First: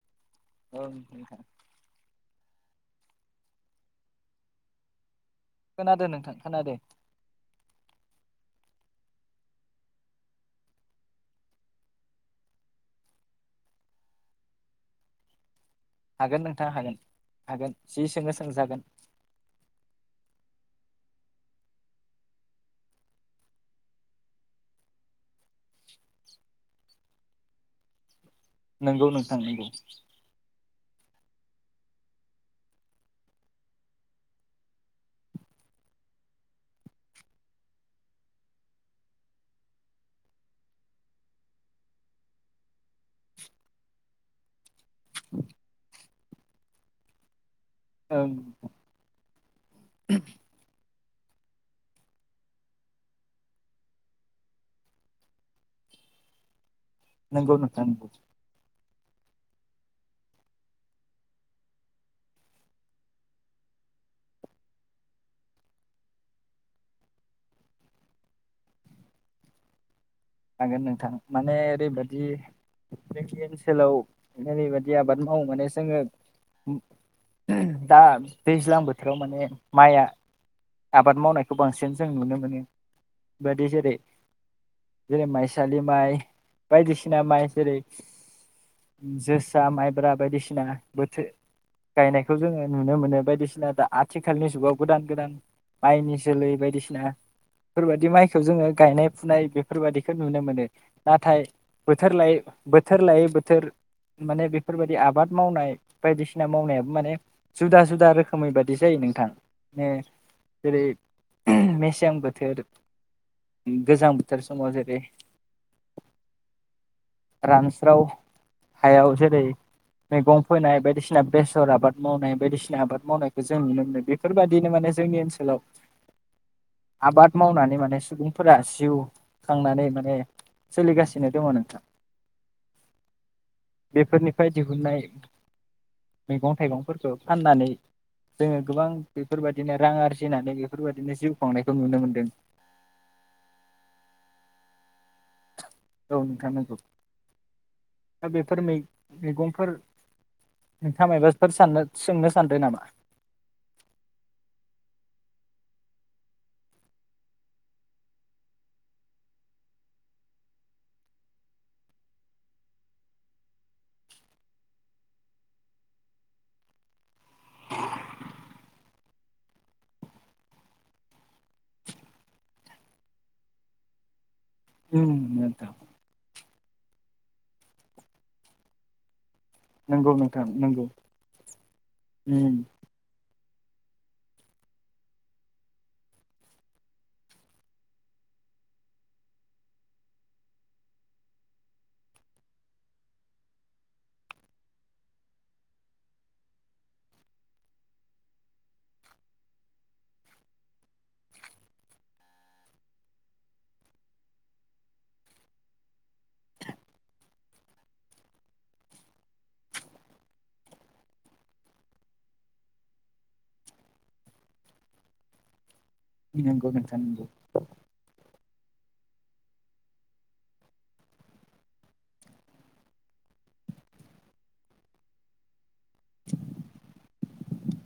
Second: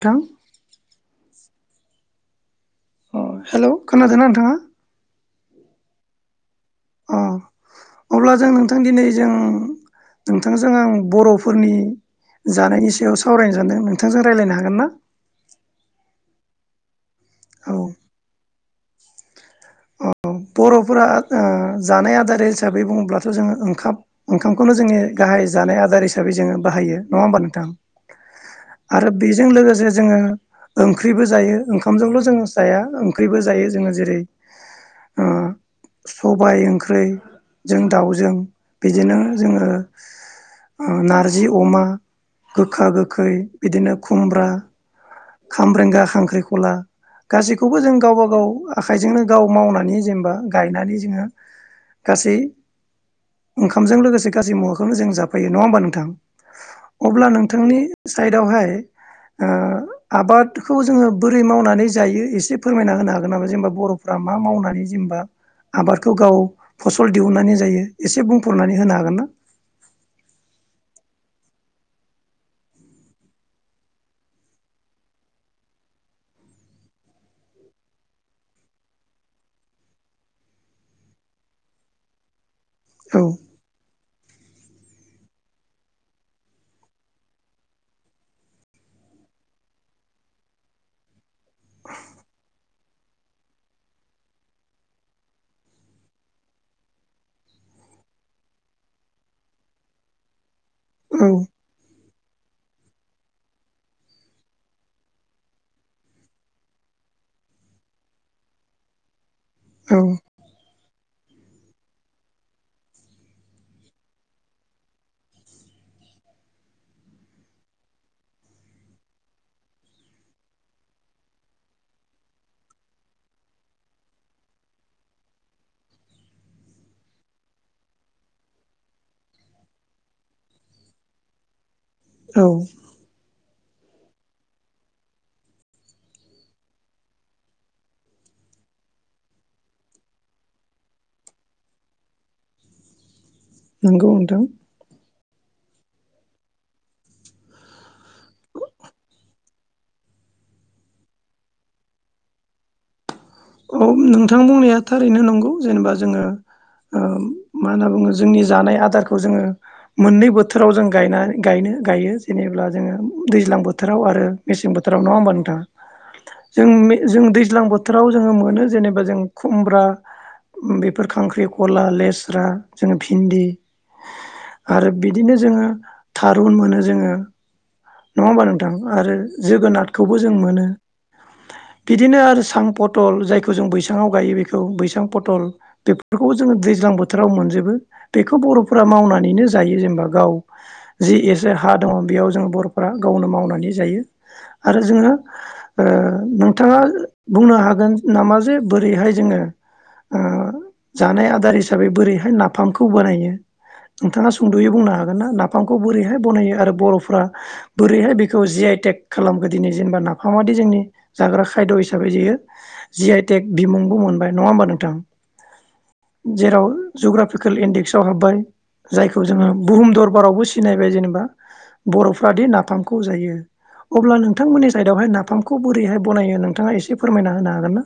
थां ओं नोंथां अ हेलौ खोनादोंना नोंथांङा? खोनादो नोंथां खोनादो। अ अब्ला जों नोंथां दिनै जों नोंथांजों आं बर'फोरनि जानायनि सायाव सावरायनो सानदों नोंथांजों रायलायनो हागोन ना? हागोन नोंथां हागोन। हागोन जि सोंङो सोंजागोन। अ बर'फोरा ओ जानाय आदार हिसाबै बुंङोब्लाथ' जोंङो ओंखाब ओंखामखौनो जोंनि गाहाय जानाय आदार हिसाबै जोंङो बाहायो नंङा होमबा नोंथां? नोंगौ आरो नोंथां बेजों नोंगौ लोगोसे जोंङो ओं ओंख्रिबो जायो ओंखामजोंल' जों जाया ओंख्रिबो जायो जोंङो जेरै ओ सबाय ओंख्रिजों दाव जों बिदिनो जोंङो नारजि अमा गोखा गोखै बिदिनो खुमब्रा खामब्रेंगा खांख ख्रिखला गासिद खौबो जों गावबा ओं गाव आखाइजोंनो गाव मावनानै जेनेबा गायनानै जोंङो गासै ओंखामजों लोगोसे गासै मुवाखौनो जों जाफायो नङा होमबा नोंथां अब्ला नोंगौ नोंथांनि नोंथां नोंगौ साइडआवहाय ओ आबादखौ जोङो बोरै मावनानै जायो एसे फोरमायना होनो हागोन नामा जेनेबा बर' फ्रा मा मावनानै जेनेबा आबादखौ गाव फसल दिहुननानै जायो एसे बुंफोरनानै होनो हागोन ना? हागोन नोंथां माने ओरैबायदि जोंनि ओनसोलाव ओरैबायदि आबाद मावो माने जोङो दा दैज्लां बोथोराव माने माइआ आबाद मावनायखौ बांसिन जों नुनो मोनो। औ [unintelligible] जेरै माइसालि माइ बायदिसिना माइ जेरै जोसा माइब्रा बायदिसिना बोथोर गायनायखौ जोङो नुनो मोनो बायदिसिना दा आथिखालनि जुगाव गोदान गोदान माइनि जोलै बायदिसिनाफोरबायदि माइखौ जोङो गायनाय फुनाय बे बेफोर बायदिखौ नुनो मोनो। औ नाथाइ बो बोथोर लायै बोथोर लायै बोथोर माने बेफोरबायदि आबाद मावनाय बायदिसिना मावनायाबो माने जुदा जुदा रोखोमै बादि जायो नोंथां। औ [unintelligible] जेरै- मेसें बोथोर गोजां बो थोर समाव जेरै रानस्राव हायाव जेरै मैगं फोननाय बायदिसिना बेसर आबाद मावनाय बायदिसिना आबाद मावनायखौ जों नुनो मोनो बेफोरबायदिनो माने जोंनि ओनसोलाव आबाद मावनानै माने सुबुंफोरा जिउ खांनानै माने सोलिगासिनो दङ नोंथां। औ। बेफोरनिफ्राय दिहुननाय मैगं थाइगंफोरखौ फाननानै जोङो गोबां बेफोरबायदिनो रां आरजिनानै बेफोरबायदिनो जिउ खुंनायखौ नुनो मोनदों। नंगौ नोंथां। औ नोंथां नंगौ दा बेफोर मै मैगंफोर नोंथाङा माबाफोर साननो सोंनो सानदो नामा? औ नोंथां बुंनाया थाररैनो नंगौ जेनेबा जोङो ओ मा होनना बुङो जोंनि जानाय आदारखौ जोङो मोननै बोथोराव जों गायना गायनो गायो जेनेबा जोङो दैज्लां बोथोराव आरो मेसें बोथोराव नङा होमबा नोंथाङा जों जों दैज्लां बोथोराव ओ मोनो जेननोबा जों खुमब्रा बेफोर खांख्रि खला, लेस्रा जो भिन्दि आरो उम बिदिनो जोङो नोंथां थारुन मोनो जोङो। नङा होमबा नोंथां आरो नंगौ जोगोनारखौबो जों नोंथां मोनो नंगौ बिदिनो आरो उम सां पटल जाय जों बैसाङाव गायो बेखौ बैसां पथल बेफोरखौबो जोङो दैज्लां बोथोराव मोनजोबो बेखौ बर'फोरा मावनानैनो जायो जेनेबा गाव जि एसे हा दङ बेयाव जों बर' फोरा गावनो मावनानै जायो आरो जोङो नोंथाङा बुंनो हागोन नामा जे बोरैहाय जोङो ओ जानाय आदार हिसाबै बोरैहाय नाफामखौ बानायो नोंथाङा सुंद'यै बुंनो हागोन ना नाफामखौ बोरैहाय बनायो आरो बर'फ्रा बोरैहाय बेखौ जि आइ टेक खालामखो दिनै जेनेबा नाफामादि जोंनि जाग्रा खायद' हिसाबै जयो जि आइ टेक बिमुंबो मोनबाय नङा होमबा नोंथां। जेराव नंगौ नोंथां नंगौ जग्राफिकेल इन्डेक्स फाव हाबबाय जायखौ जोङो बुहुम दरबारावबो सिनायबाय जेनेबा बर'फ्रादि ना नाफामखौ जायो। अब्ला नोंथांमोननि साइडआवहाय नाफामखौ बोरैहाय बनायो नोंथाङा एसे फोरमायना होनो हागोन ना?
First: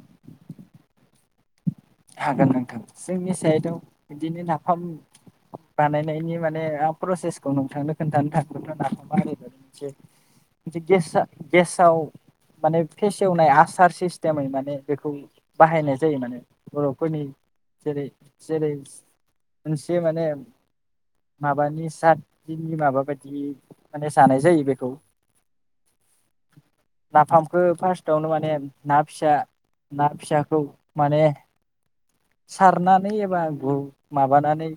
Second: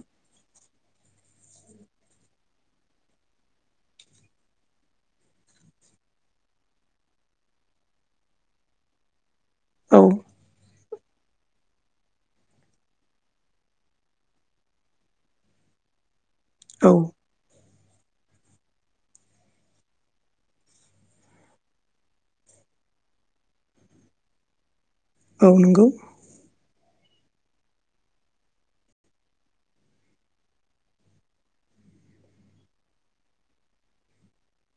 हागोन नोंथां जोंनि साइडाव बिदिनो नाफाम बानायनायनि माने प्रसेसखौ नोंथांनो खोन्थानो थांगोन ना नाफामा [unintelligible] औ [unintelligible] गेस आ गेसाव माने फेसेवनाय आसार सिस्टेमै माने बेखौ बाहायनाय जायो माने। औ बरफोरनि जेरै-जेरै मोनसे माने माबानि सात दिननि माबा बायदि माने जानाय जायो बेखौ। औ नंगौ। नाफामखौ फार्स्टआवनो माने ना फिसा ना फिसाखौ माने सारनानै एबा गु माबानानै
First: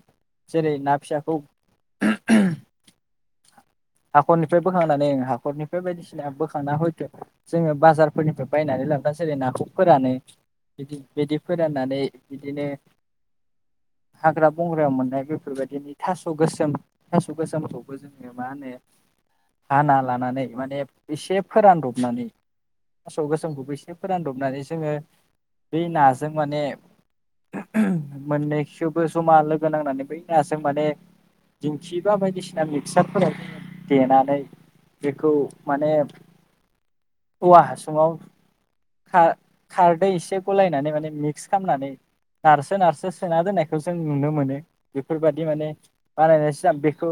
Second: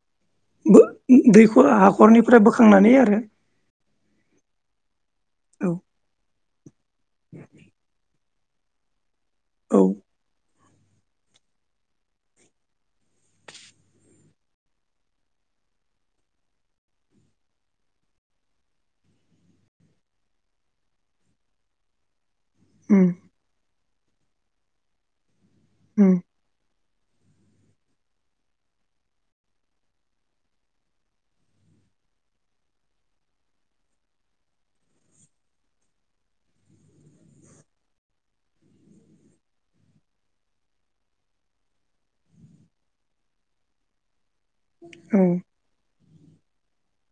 जेरै बो ना फिसाखौ दैखर हाखरनिफ्राय बोखांनानै आरो हाखरनिफ्राय बोखांनानै ओ औ हाखरनिफ्राय बायदिसिना बो [unintelligible] जोङो बाजार फोरनिफ्राय बायनानै लाबो [inaudible] नाखौ औ फोरानो बिदि बिदि फोराननानै बिदिनो हाग्रा बंग्रायाव मोननाय बेफोरबायदिनि थास' गोसोम थास' गोसोमखौबो जोङो मा होनो? हाना लानानै माने एसे फोरानदबनानै उम सौग सोमखौफै एसे फोरानदबनानै जोङो बै उम नाजों माने मोननैखेवबो जमा लोगो नांनानै बै नाजों माने दिंखि बा बायदिसिना मिक्सारफोरा देनानै बेखौ माने औवा हासुङाव खा-खारदै एसे गलायनानै माने मिक्स खालामनानै नारसो नारसो सोना दोननायखौ जों नुनो मोनो। औ बेफोरबायादि माने बानायनायसै आं बेखौ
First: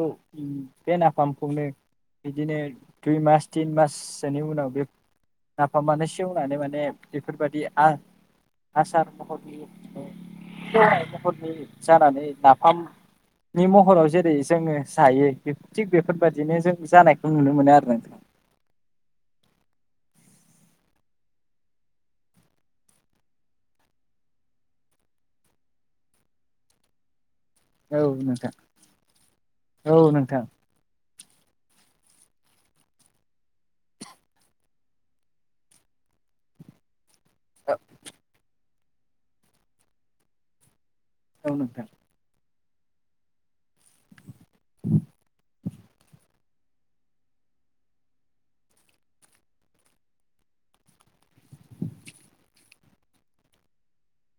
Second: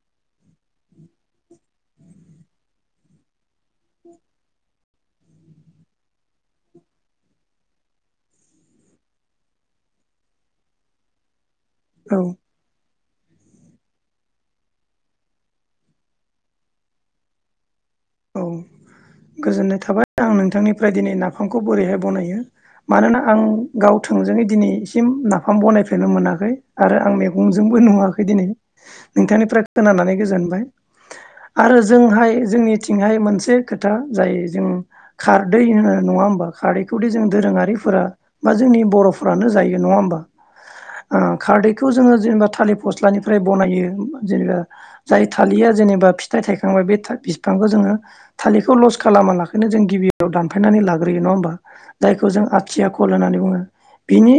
बे नाफाम मनो बिदिनो दुइ मास तिन माससोनि उनाव बे नाफामानो सेवनानै माने बेफोरबायदि आं आसार महरनि [inaudible] सेवनाय महरनि औ जानानै नाफाम नि महराव जेरै जोङो जायो थिग बे बेफोरबायदिनो जों जानायखौ नुनो मोनो आरो नों औ गोजोननाय थाबाय आं नोंथांनिफ्राय दिनै नाफामखौ बोरैहाय बनायो मानोना आं गाव थोंजोङै दिनैसिम नाफाम बनायफेरनो मोनाखै आरो आं मेगन जोंबो नुवाखै दिनै नोंथां नोंथांनिफ्राय औ खोनानानै नोंथां गोजोनबाय आरो जोंहाय जोंनि थिंहाय मोनसे खोथा जाय जों खारदै होनो नङा होमबा खारदैखौ दे जों औ दोरोङारिफोरा बा जोंनि बर'फोरानो जायो नङा होमबा? ओ नोंथां खारदैखौ जोङो जेनेबा थालिर फस्लानिफ्राय बनायो। जेनेबा जाय थालिरा जेनेबा फिथाइ थायखांबाय बे बिफांखौ जोङो थालिरखौ लस खालामा लाखनो जों गिबियाव दानफायनानै लाग्रोयो नङा होमबा जायखौ जों आथिया खल होननानै बुङो बिनि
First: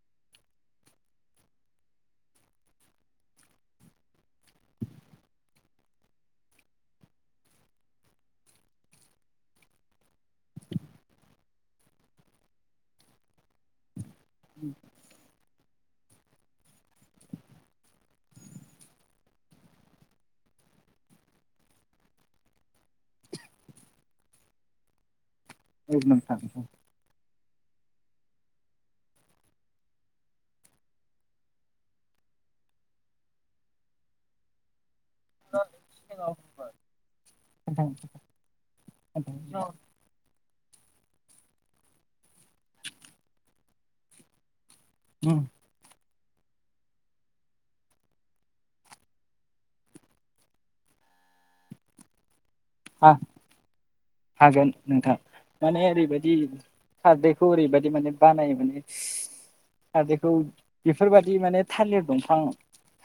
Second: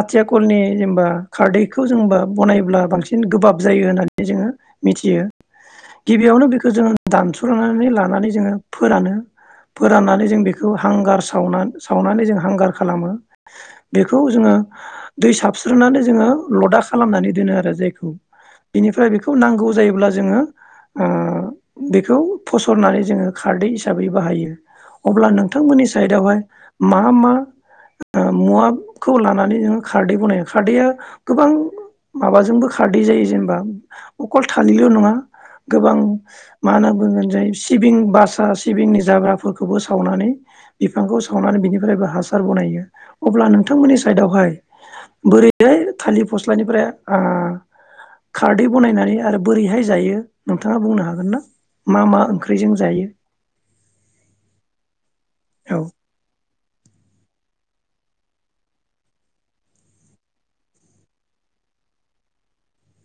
आथिया खलनि जेनेबा खारदैखौ जोंबा बनायब्ला बांसिन गोबाब जायो होननानै जोङो मिथियो। गिबियावनो बेखौ जोङो दानस' [unintelligible] लानानै जोङो फोरानो फोराननानै जों बेखौ हांगार सावनानै सावनानै जों हांगार खालामो। बेखौ जोङो दै सा सुथ्रुनानै जोङो लदा खालामनानै दोनो आरो जायखौ बिनिफ्राय बेखौ नांगौ जायोब्ला जोङो ओ बेखौ फसरनानै जोङो खारदै हिसाबै बाहायो अब्ला नों नोंथांमोननि औ नोंथां साइडआवहाय औ नोंथां मा मा? ओ मुवाखौ लानानै नोङो खारदै बनायो खारदैया गोबां माबाजोंबो खारदै जायो जेनेबा अखल थालिरल' नङा। गोबां मा होनना बुंगोन जै सिबिं बासा सिबिंनि जाग्राफोरखौबो उम सावनानै बिफांखौ सावनानै बिनिफ्रायबो हासार बनायो अब्ला नोंथांमोननि साइडआवहाय बोरैहाय थालिर फस्लानिफ्राय आ खारदै बनायनानै आरो बोरैहाय जायो नोंथाङा बुंनो हागोन ना? मा मा ओंख्रिजों जायो हा हागोन नोंथां। औ माने ओरै बादि खारदैखौ ओरैबायदि माने बानायो माने खारदैखौ बेफोरबायदि माने थालिर दंफां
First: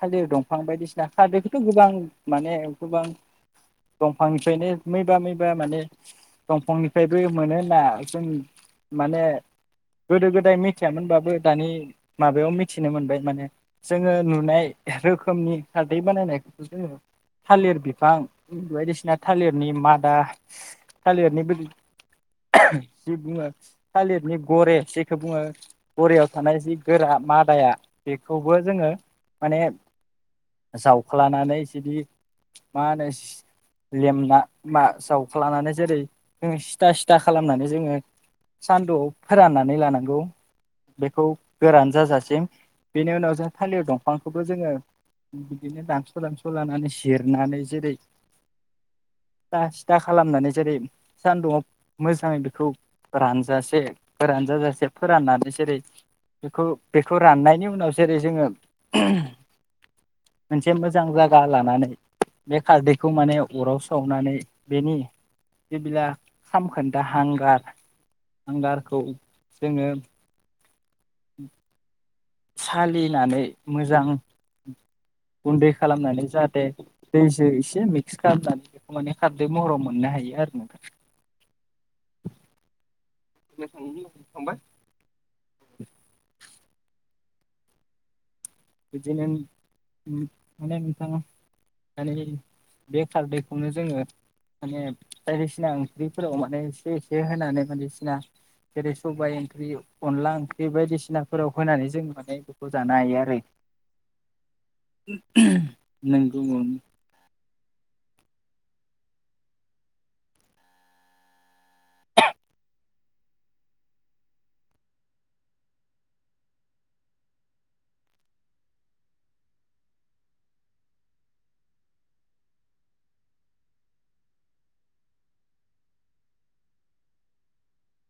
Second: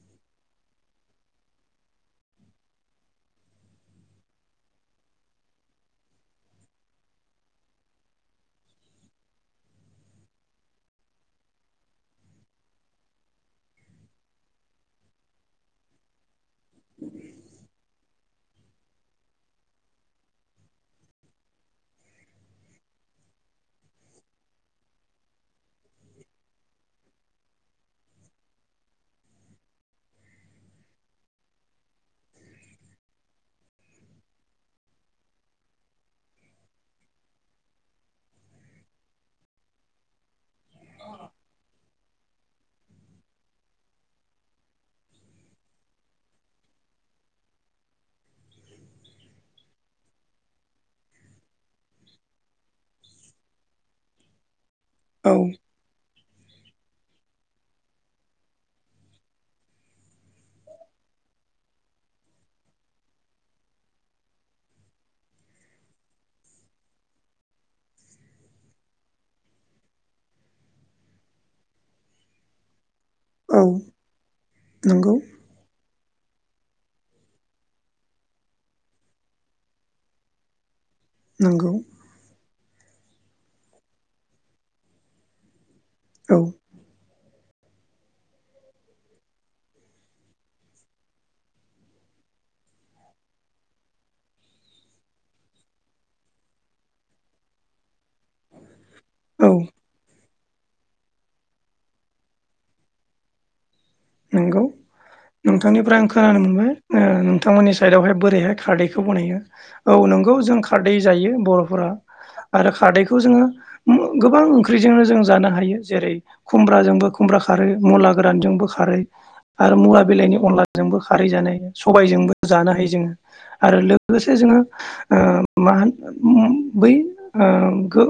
थालिर दंफां बायदिसिना खारदैखौथ' गोबां माने गोबां दंफां ओमफ्रायनो मैबा मैबा माने दंफांनिफ्रायबो मोनो होनना जों माने गोदो गोदाय मिथियामोनबाबो दानि माबायाव मिथिनो मोनबाय माने जोङो नुनाय रोखोमनि खारदै बानायनाय जोङो थालिर बिफां बायदिसिना थालिरनि मादा थालिरनि जि बुङो थालिरनि घरे जेखौ बुङो घरेयाव थानाय जि गोरा मादाया बेखौबो जोङो माने जावख्लानानै जुदि मा होनो लेमना मा जावख्लानानै जेरै जों सिथा सिथा खालामनानै जोङो सानदुआव फोराननानै लानांगौ बेखौ गोरान जाजासिम बेनि उनाव जों थालिर दंफांखौबो जोङो बिदिनो दानस' दानस' लानानै जिरनानै जेरै सिथा सिथा खालामनानै जेरै सानदुंङआव मोजाङै बेखौ रानजासे रानजाजासे औ फोराननानै जेरै बेखौ बेखौ राननायनि उनाव जेरै जोङो मोनसे मोजां जगा लानानै बे खारदै खौ माने अराव सावनानै बेनि जेला सामखोन्दा हांगार हांगारखौ जोङो उ साल खलिनानै औ मोजां नंगौ गुन्दै खालामनानै जाहाथे दैजो एसे मिक्स खालामनानै बेखौ माने खारदै महराव मोननो हायो आरो नोंथां नंगौ नों थांनो होननाया थांबाय [inaudible] [inaudible] बिदिनो माने नोंथां माने बेखारदैखौनो जोङो माने बायदिसिना ओंख्रिफोराव माने एसे एसे होनानै बायदिसिना जेरै सबायाइ औ ओंख्रि अनलां ओं बे बायदिसिनाफोराव होनानै जों माने बेखौ जानो हायो आरो नंगौ। नोंथांनिफ्राय आं खोनानो नोंगौ मोनबाय ओ नोंथांमोननि साइदआवहाय बोरैहाय खारदैखौ बानायो औ नंगौ जों खारदै जायो बर'फोरा आरो खारदैखौ जोङो गोबां ओंख्रिजोंनो जों जानो हायो जेरै खुमब्राजोंबो खुमब्रा खारै मुला गोरानजोंबो खारै आरो मुला बिलायनि अनलाजोंबो खारै जानाय सबायजोंबो जानो हायो जों आरो लोगोसे जोंङो ओ मा होनो बै खो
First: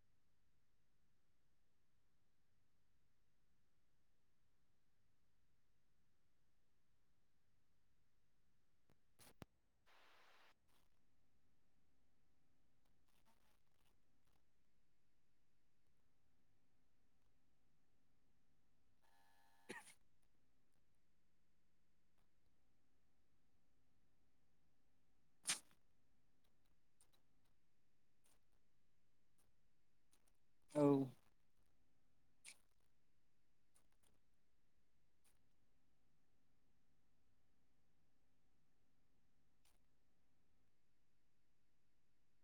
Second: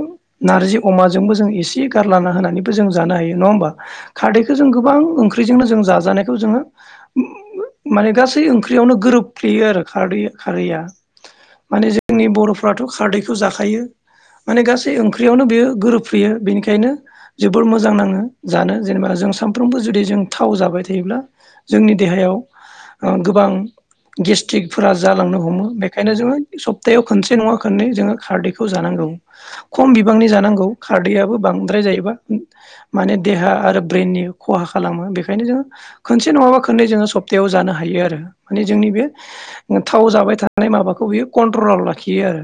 नारजि अमाजोंबो जों एसे गारलाना होनानैबो जानो हायो जों न' होमबा खारदैखौ जों गोबां ओं ख्रिजोंनो जों जाजानायखौ जोङो माने गासै ओंख्रियावनो गोरोबफ्लेयो आरो खारदै खारैया माने जोंनि बर'फ्राथ' खारदैखौ जाखायो माने गासै ओंख्रियावनो बेयो गोरोबफ्लेयो बेनिखायनो जोबोर मोजां नाङो जानो जेनेबा जों सानफ्रोमबो जुदि जों थाव जाबाय थायोब्ला जोंनि देहायाव गोबां गेसटिकफोरा जालांनो हमो बेखायनो जोंङो सबप्तायाव खेबसे नंङा खेबनै खारदैखौ जानांगौ खम बि बांनि जानांगौ औ खारदैयाबो बांद्राय जायो ब्ला माने देहा आरो ब्रेननि खहा खालामो बे खायनो जोंङो खनसे नङाबा खननै जोङो सप्तायाव जानो हायो आरो माने जोंनि बे थाव जाबाय थानाय माबाखौ बियो कन्ट्रलाव लाखियो आरो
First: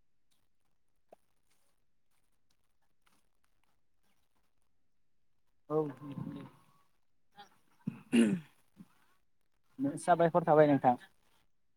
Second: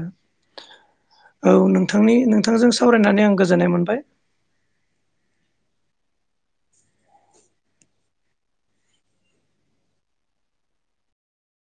औ नोंथांनि नोंथांजों सावरायनानै आं गोजोननाय मोनबाय। साबायखर थाबाय नोंथां